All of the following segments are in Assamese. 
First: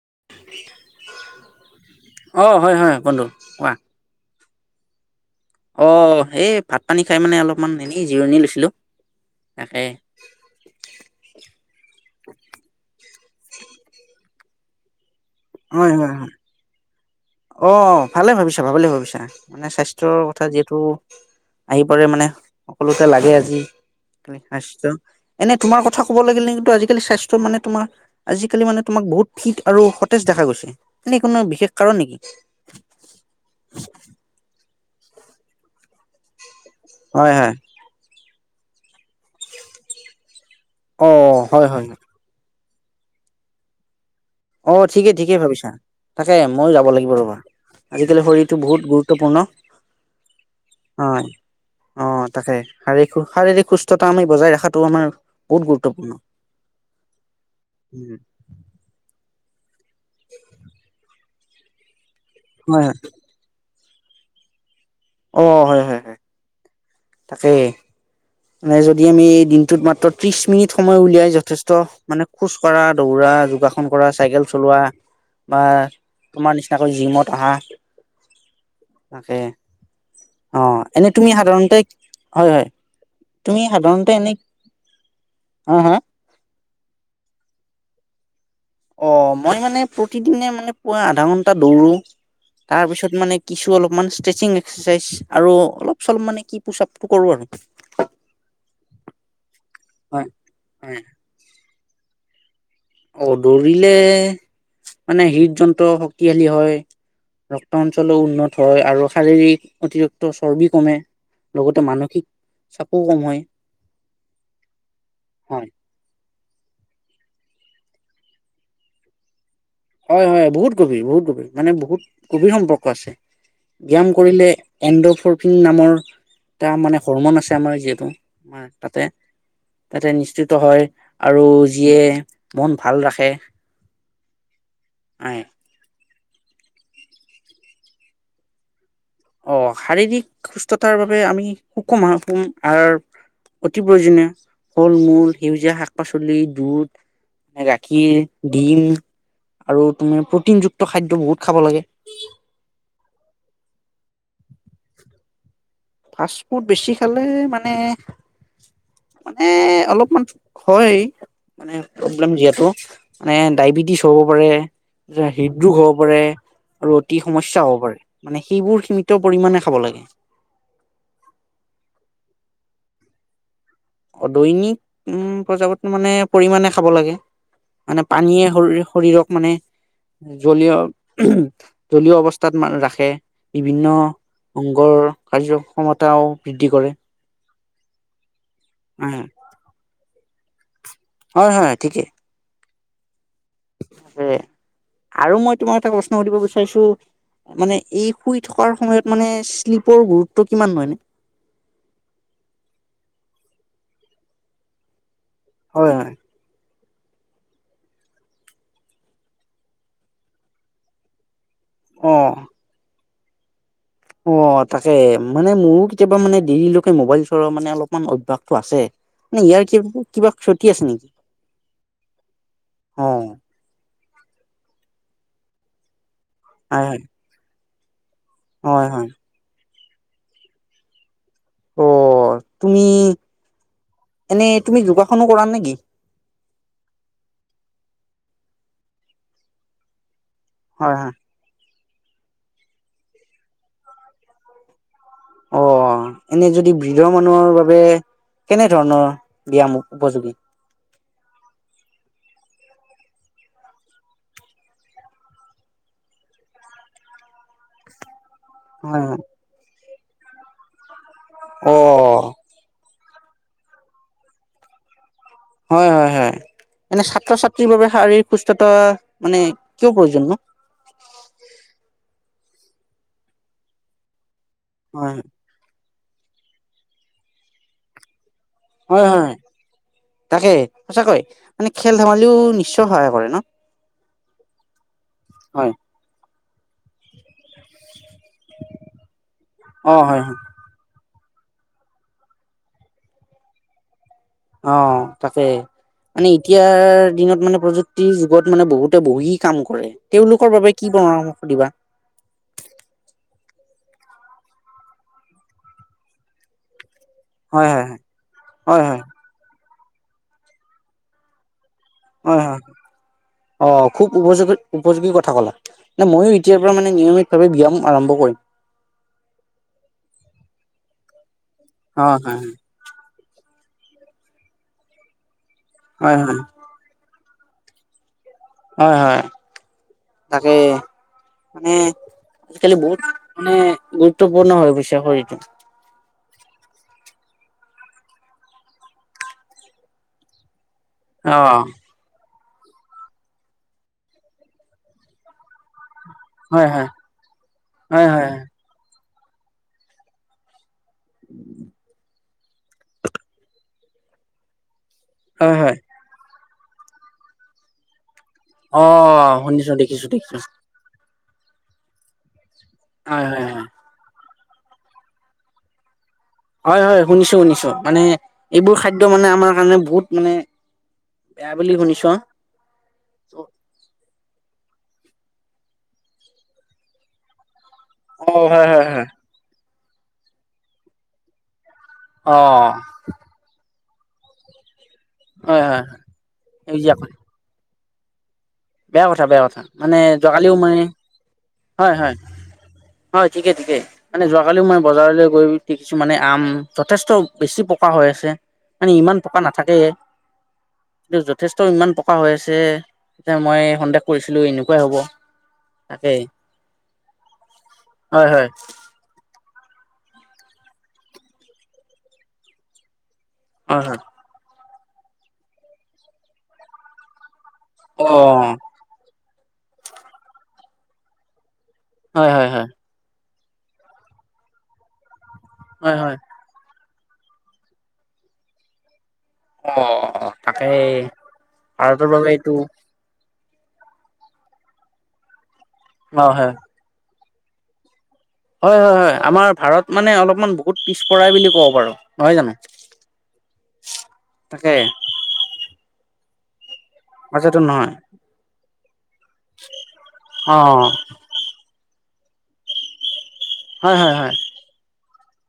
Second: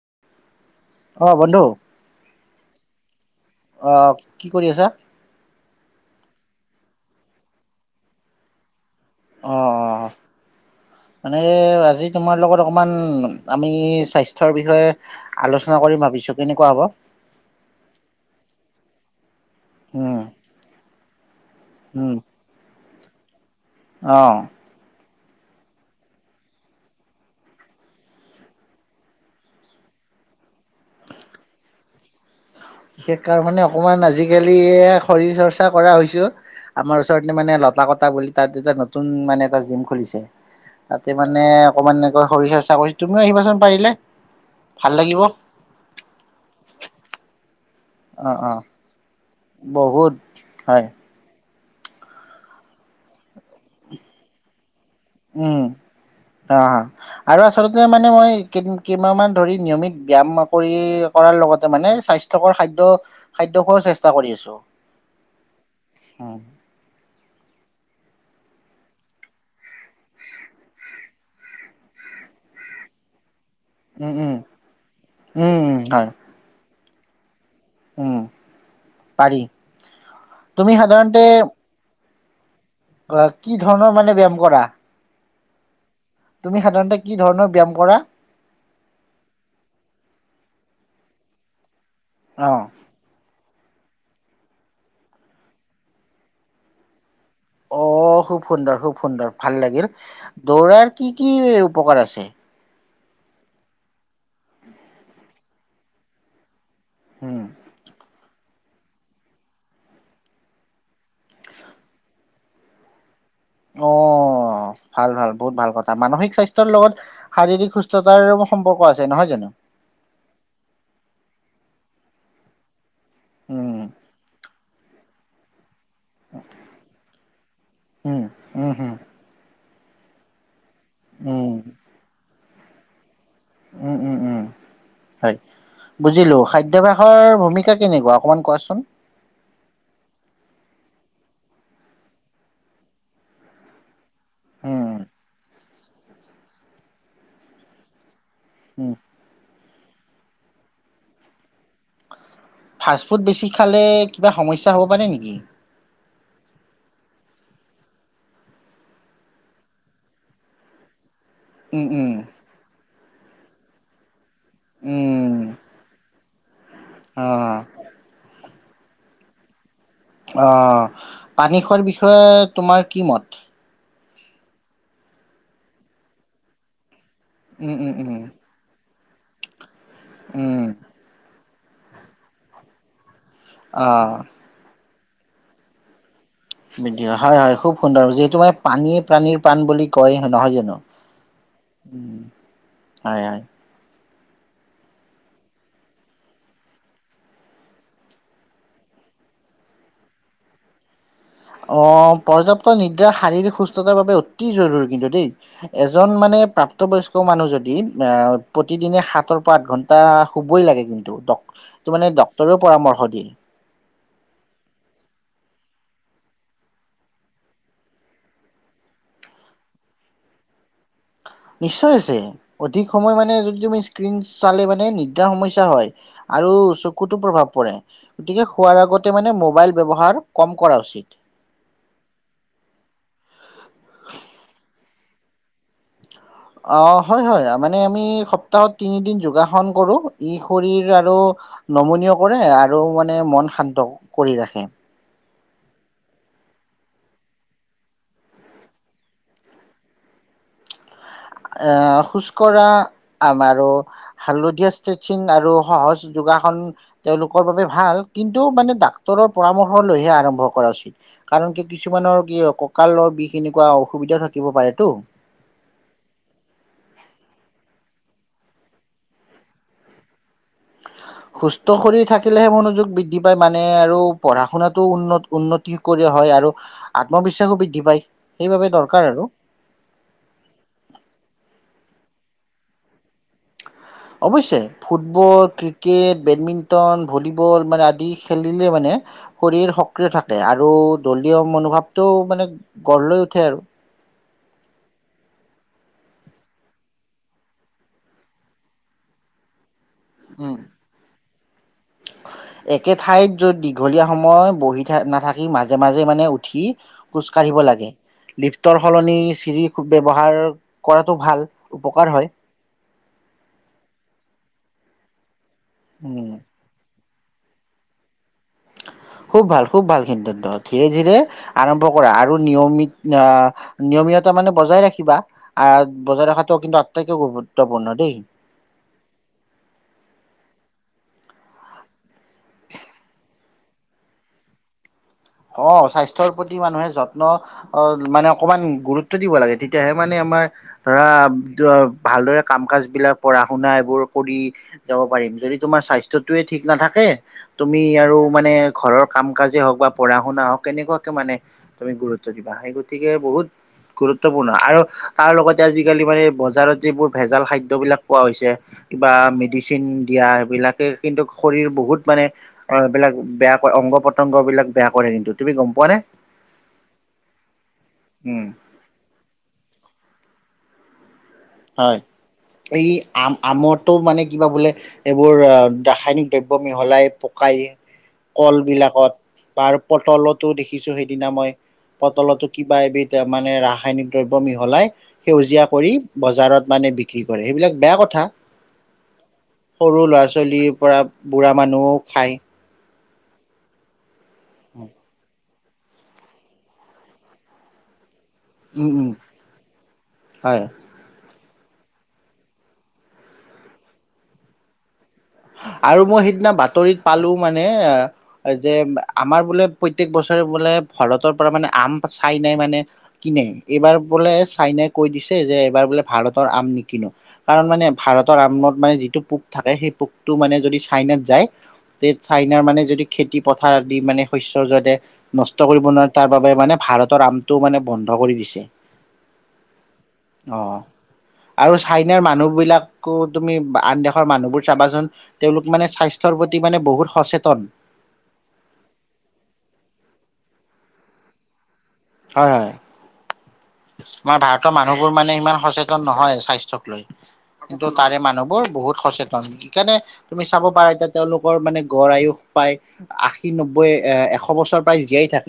উম। অহ বন্ধু হয় বন্ধু কোৱা অহ। কি কৰি আছা। অ এই ভাত পানী খাই মানে অলপমান এনেই জিৰণি লৈছিলো। অ অ তাকে অ মানে। ত আজি তোমাৰ লগত অকণমান আমি স্বাস্থ্যৰ বিষয়ে আলোচনা হয় কৰিম হয় ভাবিছো হয় কেনেকুৱা হ'ব। অ ভালে ভাবিছা ভালে ভাবিছা। মানে স্বাস্থ্যৰ উম কথা যিহেতু। আহি পৰে উম মানে। সকলোতে লাগে আজি। অ খালি অতছ [unintelligible] এনে তোমাৰ কথা ক'ব লাগিল নে কিন্তু আজিকালি স্বাস্থ্য মানে তোমাৰ আজিকালি মানে তোমাক বহুত ফিট আৰু সতেজ দেখা গৈছে এনে কোনো বিশেষ কাৰণ নেকি? হয়। [unintelligible] বিশেষ কাৰ মানে অকণমান আজিকালি শৰীৰ চৰ্চা কৰা হৈছোঁ। আমাৰ হয় ওচৰৰততে হয় মানে লতা কটা বুলি। তাত তে ন। নতুন মানে এটা জিম খুলিছে অ তাতে মানে হয় হয় অকমান এনেকৈ শৰ সাস্থ। কৰি তুমি আহাচোন পাৰিলে। অ ভাল ঠিকেই লাগিব ঠিকেই ভাবিছা তাকে ময়ো যাব লাগিব ৰ'বা, আজিকালি অ অ শৰীৰটো বহুত গুৰুত্বপূৰ্ণ বহুত হয়। অ তাকে শাৰীক শাৰীৰিক সুস্থতা আমি বজাই ৰখাত। উম অ আৰু আচলতে মানে মই কেইমানান ন্যমিত ব্যায়াম কৰি কৰাৰ লগতে মানে স্বাস্থ্য হয় খাদ্য হয়। খাদ্য খ্ৰেষ্ঠ চেষ্টা কৰি আছোঁ অ হয় হয় হয় তাকে মানে যদি আমি এই দিনটোত মাত্ৰ ত্ৰিশ মিনিট সময় উলিয়াই যথেষ্ট মানে খোজ কঢ়া দৌৰা যোগাসন কৰা উম উম চাইকেল চলোৱা উম বা উম হয় তোমাৰ নিচনা এনেকৈ জিমত অহা উম পাৰি অ তুমি এনে সাধাৰণতে তুমি হয় হয় অ কি ধৰণৰ মানে ব্যায়াম কৰা হম হা তুমি সাধাৰণতে কি ধৰণৰ ব্যায়াম কৰা অ মই মানে প্ৰতিদিনে মানে পুৱা আধা ঘন্টা দৌৰো অ তাৰ পিছত মানে কিছু অলপমান ষ্ট্ৰেচিং এক্সাৰচাইজ আৰু অলপ চলপ মানে কি পোচাপ অ খুব সুন্দৰ খুব সুন্দৰ ভাল লাগিল হয় দৌৰাৰ হয়, কি কি উপকাৰ আছে অ দৌৰিলে মানে হৃদ যন্ত্ৰ শক্তিশালী হয়। উম ৰক্ত অঞ্চলো উন্নত হয় আৰু শাৰীৰিক অতিৰিক্ত চৰ্বি কমে লগতে মানসিক চাপো কম হয়। অ ভাল ভাল বহুত হয়। ভাল কথা মানসিক স্বাস্থ্যৰ লগত শাৰীৰিক সুস্থতাৰ সম্পৰ্ক আছে নহয় জানো হয় হয় বহুত গভীৰ বহুত গভিৰ মানে বহুত গভিৰ সম্পৰ্ক আছে উম বিয়াম কৰিলে এণ্ডো ফৰফিন নামৰ তাৰ মানে হৰমন আছে আমাৰ যিহেতু উম, উম, হম, তাতে তাতে নিশ্চিত হয় আৰু উম, যিয়ে মন ভাল ৰাখে উম উম উম হয় বুজিলো খাদ্যাভাসৰ ভূমিকা কেনেকুৱা অকণমান কোৱাচোন অ শাৰীৰিক সুস্থতাৰ বাবে আমি সুকম আহাৰ আৰু অতি প্ৰয়োজনীয়। উম, ফল মূল সেউজীয়া শাক শাক -পাচলি, দুধ মানে গাখীৰ দিম উম, আৰু তুমি প্ৰটিনযুক্ত খাদ্য বহুত খাব লাগে। ফাষ্টফুড বেছি খালে কিবা সমস্যা হ'ব পাৰে নেকি? ফাষ্ট ফুড বেছি খালে মানে মানে অলপমান হয় মানে উম, উম, প্ৰব্লেম যিহেটো মানে ডায়বেটিছ হব পাৰে উম, হৃদৰোগ হব পাৰে আৰু অতি সমস্যা অ', হ'ব পাৰে মানে সেইবোৰ সম সিমিত পৰিমাণে খাব লাগে। অ পানী খোৱাৰ বিষয়ে তোমাৰ কি মত? অদৈনিক উম প্ৰজাপত মানে পৰিমানে খাব লাগে উম, উম, মানে উম, পানীয়ে শৰীৰ শৰীৰক মানে উম, জলিঅ দলীয় অৱস্থাত মানে ৰাখে। বিভিন্ন অ'। অংগৰ কাৰ্য ক্ষমতাও [unintelligible] হয় হয় খুব সুন্দৰ যিহেতু মই পানীয়ে হয় প্ৰাণীৰ প্ৰাণ বুলি কয়হে নহয় জানো? হয় হয় ঠিকেই উম, হয় হয় আৰু মই তোমাক এটা প্ৰশ্ন সুধিব বিচাৰিছো মানে এই শুই থকাৰ সময়ত মানে শ্লীপৰ গুৰুত্ব কিমান হয় এনে অ পৰ্যাপ্ত নিদ্ৰা শাৰীৰিক সুস্থতাৰ বাবে অতি জৰুৰী কিন্তু দেই হয় হয় এজন মানে প্ৰাপ ত বয়খষ্ট মানুহ যদি প্ৰতিদিনে সাতৰ পৰা আঠ ঘণ্টা শুবই লাগে কিন্তু ত মানে অ ডক্টৰেও পৰামৰ্শ দিয়ে অ তাকে মানে মোৰো কেতিয়াবা মানে দেৰিলৈকে মোবাইল চলোৱা মানে অলপমান অভ্যাসটো আছে মানে ইয়াৰ ক কিবা ক্ষ নিশ্চয় আছে অধিক অ সময় মানে যদি তুমি স্ৰীণ চালে মানে নিদ্ৰা সমস্যা হয় আৰু হয় হয় চকুতো প্ৰভাৱ পৰে [inaudible] গতিকে শুৱাৰ হয় হয় আগতে মানে মোবাইল ব্যৱহাৰ কম কৰা উচিত। অ' তুমি এনেই তুমি যোগাসনো কৰা নেকি? অ' হয় হয়, মানে আমি সপ্তাহত তিনিদিন যোগাসন কৰো। ই শৰীৰ হয় হয় আৰু নমনীয় কৰে আৰু মানে মন শান্ত কৰি ৰাখে। অ' এনে যদি বৃদ্ধ মানুহৰ বাবে কেনে ধৰণৰ ব্যায়াম উপযোগী? খোজকঢ়া আৰু হালধীয়া ষ্ট্ৰেছিং আৰু সহজ যোগাসন, তেওঁলোকৰ বাবে ভাল। কিন্তু মানে হয় হয় ডাক্তৰৰ পৰামৰ্শ সকলোৱে আৰম্ভ কৰা উচিত। কাৰণ কি অ কিছুমানৰ কি কঁকালৰ কেনেকুৱা অসুবিধা থাকিব পাৰেটো। হয় হয়। হয়, এনে ছাত্ৰ-ছাত্ৰীৰ বাবে শাৰীৰিক সুস্থতা মানে কিয় প্ৰয়োজন? সুস্থ শৰীৰ থাকিলেহে, মনোযোগ বৃদ্ধি পায় মানে আৰু পঢ়া শুনাতটো হয় উন্ন-উন্নতি কৰি হয় আৰু আত্মবিশ্বাসো বৃদ্ধি পায়। সেইবাবে দৰকাৰ হয় আৰু হয়, তাকে সঁচাকৈ মানে খেল ধমালিও নিশ্চয় হয় আৰু অৱশ্যে ফুটবল, হয় ক্ৰিকেট, বেডমিণ্টন তন ভলীবল মানে আদি খেলিলে মানে শৰীৰ অ সক্ৰিয় হয় হয় থাকে আৰু দলীয় মনোভাৱটো মানে গঢ় লৈ উঠে আৰু। অ' তাকে মানে এতিয়াৰ দিনত মানে প্ৰযুক্তিৰ যুগত মানে বহুতে বহি কাম কৰে। তেওঁলোকৰ উম। বাবে কি পৰামৰ্শ? দিবা। একে ঠাইত যত দীঘলীয়া সময় বহি থ নাথাকি মাজে মাজে, মানে উঠি খোজ কঢ়িব হয় হয় লাগে। হয় লিফ্টৰ হয় হয় সলনি চিৰি ব্যবহাৰ কৰাটো ভাল। হয় হয়, অ' খুব উপযোগী উপযোগী কথা ক'লা। ন মইয়ো, উম, এতিয়াৰ পৰা মানে নিয়মিত ব্যায়াম আৰম্ভ কৰিম। খুব ভাল, খুব ভাল, কিন্ত ধীৰে ধীৰে আৰম্ভ অ কৰা। আৰু নিয়মিত আহ, নিয়মীয়তা মানে বজাই ৰাখিবা। আ হয় হয় বজাৰ হয় ৰখাটোও কিন্তু আটাইকৈ গৰ্বত। গুৰুাপূৰ্ণ দেই। হয় হয় তাকে মানে আজিকালি বহুত মানে গুৰুত্বপূৰ্ণ হৈ গৈছে শৰীৰ। অ স্বাস্থ্যৰ। প্ৰতি মানুহে যত্ন অ মানে অকমান গুৰুত্ব দিব লাগে তেতিয়াহে মানে আমাৰ। ধৰা অ ভালদৰে। কাম কাজ বিলাক পঢ়া শুনা এইবোৰ কৰি যাব পাৰিম যদি তোমাৰ স্বাস্থ। স্বাস্থয়ে ঠিক হয় হয় নাথাকে তুমি হয় আৰু হয় মানে ঘৰৰ। কাম কাজে হওক বা। পঢ়া শুনা। কেনেকুৱাকে মানে তুমি গুৰুত্ব। গৰু্ব দিবাহে গতিকে বহুত গুৰুত্বপূৰ্ণ আৰু। তাৰ হয় লগতে হয় আজিকালি মানে। বজাৰত যিবোৰ ভেজাল খাদ্যবিলাক। পোৱা হৈছে অ কিবা শুনিছো মেডিচিন দেখিছো দিয়া দেখিছো সেইবিলাকেই। কিন্তু শৰীৰ বহুত মানে অ এইবিলাক হয় হয় বেয়া ক হয় অংগ পতংগ। এইবিলাক। বেয়া কৰে কিন্তু তুমি গম পোৱা নে? হয় হয় শুনিছো শুনিছো মানে উম এইবোৰ খাদ্য মানে আমাৰ কাৰণে বহুত মানে। বেয়া বুলি হয় শুনিছো এই আম আমৰতো মানে কিবা বোলে। এইবোৰ আহ ৰাসায়নিক দ্ৰব্য মিহলাই পকাই। অ কল হয় হয় হয় বিলাকত। পাৰ পটলতো দেখিছোঁ সেইদিনা মই। অ পতলত কিবা এবিধ মানে ৰাস। খনিক দ্ৰব্য মিহলাই। হয় সেউজীয়া হয় কৰি। বজাৰত মানে সেউজীয়া কল বিক্ৰী কৰে। এইবিলাক বেয়া কথা। বেয়া কথা বেয়া কথা মানে সৰু ল'ৰা যোৱাকালিও ছোৱালীৰ মানে পৰা বুঢ়া মানুহও হয় হয়। খায় হয় ঠিকে ঠিকে। মানে যোৱাকালিও মই বজাৰলৈ গৈ। কিছুমানে আম যথেষ্ট বেছি পকা হৈ আছে। উম মানে উম ইমান টকা নাথাকেয়ে। হয় কি য'ত যথেষ্ট ইমান পকা হৈ আছে। যে মই সন্দেহ কৰিছিলোঁ এনেকুৱাই হ'ব। আৰু তাকেই মই সিদিনা বাতৰিত পালোঁ মানে, হয় হয় যে আমাৰ বোলে প্ৰত্যেক বছৰে বোলে ভৰতৰ পৰা মানে আম চাইনাই মানে কিনে। হয় এইবাৰ হয় বোলে চাইনাই কৈ দিছে যে এইবাৰ বোলে ভাৰতৰ আম নিকিনোঁ। কাৰণ মানে অ ভাৰতৰ আমত মানে যিটো পোক থাকে, সেই পোক টো মানে যদি চাইনাত যায়, তে হয় হয় চাইনাৰ হয় মানে যদি খেতি পথাৰত দি মানে শস্যৰ যোৱাতে নষ্ট কৰিব হয় নোৱাৰে, হয় তাৰ বাবে মানে ভাৰত তৰ আমটো মানে বন্ধ কৰি দিছে। অ তাকে অ' আৰু ভাৰতৰ চাইনাৰ বাবে এইটো মানুহবিলাকো তুমি আন দেশৰ মানুহবোৰ চাবাচোন। তেওঁলোক মানে অ স্বাস্থ্যৰ হয় প্ৰতি মানে বহুত সচে তন। হয় - হয় - হয়। আমাৰ ভাৰত মানে অলপমান বহুত পিছপৰাই বুলি কব পাৰোঁ। নহয় হয় জানো? হয়। আমাৰ ভাৰতৰ তাকে মানুহবোৰ মানে ইমান সচে তন নহয় স্বাস্থ্যক লৈ। মাজতো নহয় কিন্তু তাৰে মানুহবোৰ বহুত সচেত সেইকাৰণে তুমি অ চাব পাৰা এতিয়া তেওঁলোকৰ মানে গড় আয়ুস পায়। আশী, নব্বৈ, হয় হয় হয় এ- এশ বছৰ প্ৰায় জীয়াই [unintelligible]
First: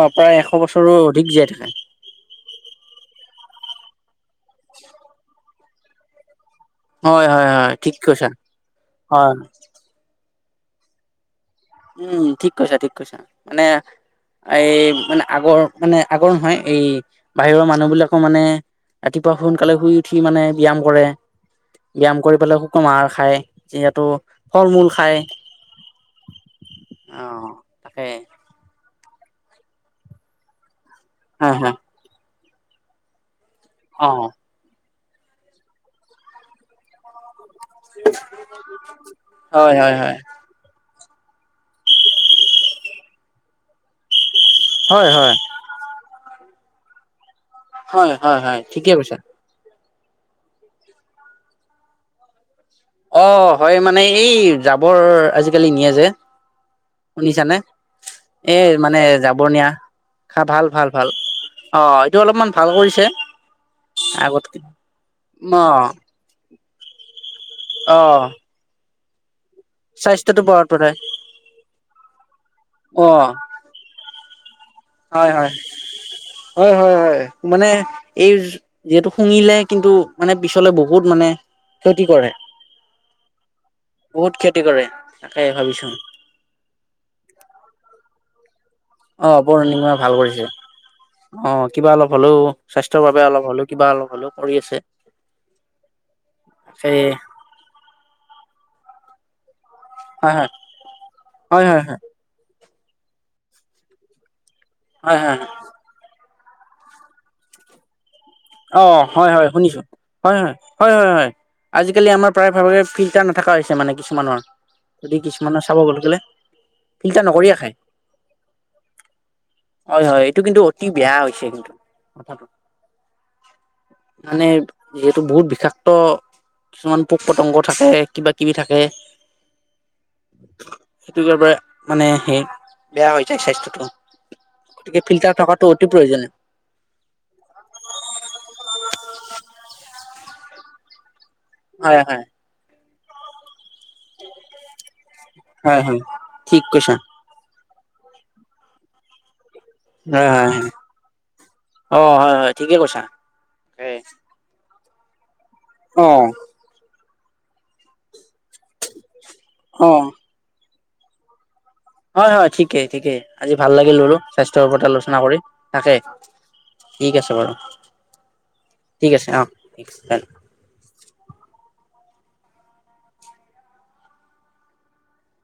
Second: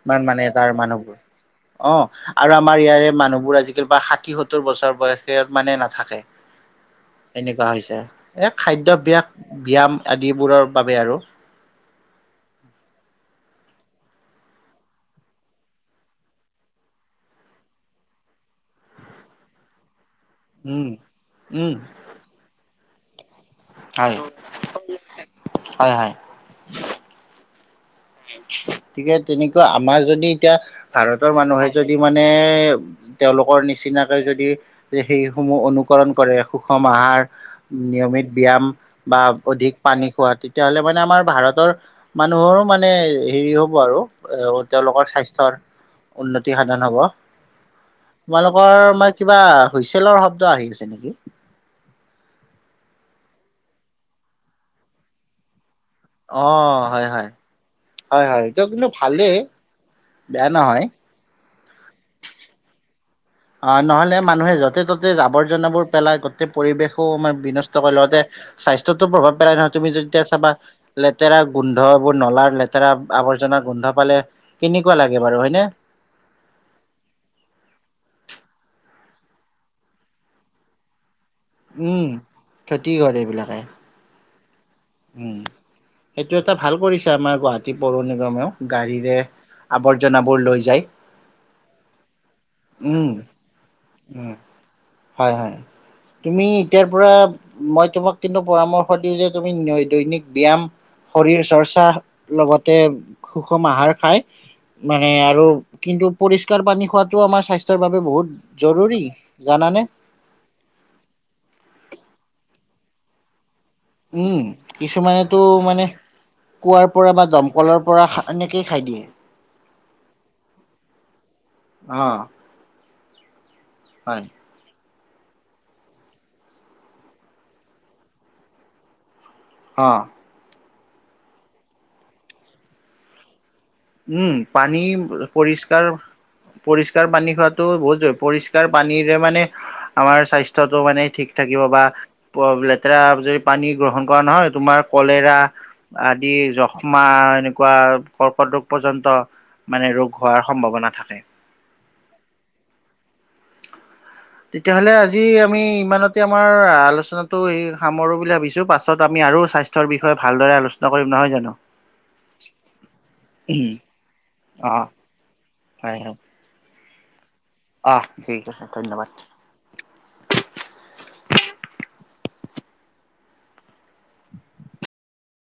অ' ইমান প্ৰায় মানে এশ তাৰ বছৰো মানুহবোৰ। অধিক জীয়াই থাকে। অ' আৰু আমাৰ ইয়াৰে মানুহবোৰ আজিকালি বা ষাঠি-সত্তৰ বছৰ বয়সে মানে নাথাকে। হয় হয় হয় এনেকুৱা ঠিক হৈছে। কৈছা এই খাদ্যাভাস, হয়। ব্যায়াম যিবোৰৰ বাবে আৰু। উম, ঠিক কৈছা। ঠিক কৈছা। মানে- এই মানে- আগৰ- মানে আগৰ নহয়। এই বাহিৰৰ মানুহবিলাকো মানে ৰাতিপুৱা সোনকালে শুই উঠি মানে ব্যায়াম উম কৰে উম ব্যায়াম কৰি পেলাই খু কুমাৰ খায় যিহেতু হয় ফল মূল খায় হয় হয়। অ তাকে তিকে তেনেকুৱা আমাৰ যদি এতিয়া ভাৰতৰ হয়, মানুহে হয়। যদি মানে তেওঁলোক পৰা অ' নিচিনাকৈ যদি যে সেইসমূহ অনুকৰণ কৰে সুষম আহাৰ নিয়মিত ব্যয়াম বা অধিক হয়, হয়, পানী হয়, খোৱা তেতিয়াহ'লে মানে আমাৰ ভাৰতৰ মানুহৰো মানে হেৰি হ'ব আৰু তেওঁলোকৰ হয়, হয়, স্বাস্থ্যৰ উন্নতি সাধন হ'ব হয়, হয়, হয়, ঠিকে তোমালোকৰ মাৰ কৈছা। কিবা হুইচেলৰ শব্দ আহি আছে নেকি? অ হয় মানে এই জাবৰ আজিকালি নিয়ে যে অ', হয় হয়। শুনিছানে হয় হয় এ এইটো কিন্তু মানে ভালেই জাবৰ নিয়া খা বেয়া ভাল নহয়। ভাল ভাল অ এইটো অলপমান ভাল কৰিছে অ নহলে মানুহে আগতকে। য'তে ত'তে আৱৰ্জনাবোৰ অ', পেলাই গোটেই পৰিবেশো আমাৰ বিনষ্ট কৰি লওঁতে অ'। স্বাস্থ্য য'ত তত প্ৰভাৱ পেলাই নহয় তুমি যেতিয়া স্বাস্থ্যটো চাবা পৰত পঠায় লেতেৰা গোন্ধ এইবোৰ নলাৰ লেতেৰা অ আৱৰ্জনাৰ গোন্ধ পালে কেনেকুৱা লাগে হয় বাৰু হয় হয়নে? হয় হয় হয় মানে এই যিহেতু শুঙিলে কিন্তু মানে পিছলৈ বহুত মানে ক্ষতি উম কৰে ক্ষতি কৰে এইবিলাকে বহুত ক্ষতি কৰে উম তাকে ভাবিছো সেইটো এটা ভাল কৰিছে আমাৰ গুৱাহাটী পৰণি গমও [unintelligible] অ বৰণিই ভাল কৰিছে যায় আহ কিবা অলপ হলেও স্বাস্থ্যৰ উম বাবে অলপ হলেও কিবা অলপ হলেও উম কৰি আছে হয় হয় তুমি এতিয়াৰ সেই পৰা মই তোমাক কিন্তু পৰামৰ্শ দিওঁ যে ন [unintelligible] দৈনিক হয় ব্যায়াম শৰীৰ হয় হয় চৰ্চা হয় লগত তেম সুষম আহাৰ খায় মানে হয় হয় হয় আৰু কিন্তু পৰিষ্কাৰ পানী খোৱাটো আমাৰ স্বাস্থ্যৰ বাবে বহুত অ জৰুৰী হয় হয় জানানে শুনিছো হয় হয় হয় হয় হয় আজিকালি আমাৰ প্ৰায় ভাগৰে ফিল্টাৰ নথকা হৈছে। মানে কিছুমানৰ উম যদি কিছুমানেতো কিছুমানৰ চাব মানে গ'লে কুঁৱাৰ পৰা বা ফিল্টাৰ নকৰিয়ে খায়। দমকলৰ পৰা এনেকেই খাই দিয়ে হয় হয় এইটো কিন্তু অতি বেয়া হৈছে কিন্তু অ কথাটো। হয় মানে যিহেতু বহুত বিষাক্ত কিছুমান পোক পতংগ থাকে কিবা কিবি থাকে। অ সেইটো কাৰেবাৰে মানে সে বেয়া হৈ যায় স্বাস্থ্য। উম পানী পৰিষ্কাৰ অতি প্ৰয়োজনীয় পৰিষ্কাৰ পানী খোৱাটো বহুত জৰুৰী পৰিষ্কাৰ ফিল্টাৰ পানীৰে মানে আমাৰ স্বাস্থ্যটো মানে ঠিক থাকিব বা হয় হয় প্ৰব্লে এ যদি পানী গ্ৰহণ কৰা নহয় তোমাৰ কলেৰা হয় হয় আদি ঠিক কৈছা যক্ষ্মা এনেকো কোৱা কৰ্কট ৰোগ পৰ্যন্ত মানে ৰোগ হয় হোৱাৰ হয় হয় সম্ভাৱনা থাকে। অ হয় হয় ঠিকে কৈছা। তেতিয়াহ'লে আজি আমি অ ইমানতে আমাৰ আলোচনাত তো এই সামৰো বুলি ভাৱিছো। পাছত আমি আৰু অ স্বাস্থ্যৰ বিষয়ে ভালদৰে আলোচনা নকৰিম নহয় জানো। হয় হয় ঠিকেই ঠিকেই আজি ভাল লাগিল বাৰু। স্বাস্থ্যৰ অ' ওপৰত আলোনা কৰি তাকে। হয় হয় ঠিক আছে। অ' ঠিক আছে ধন্যবাদ। ঠিক আছে অ ঠিক আছে।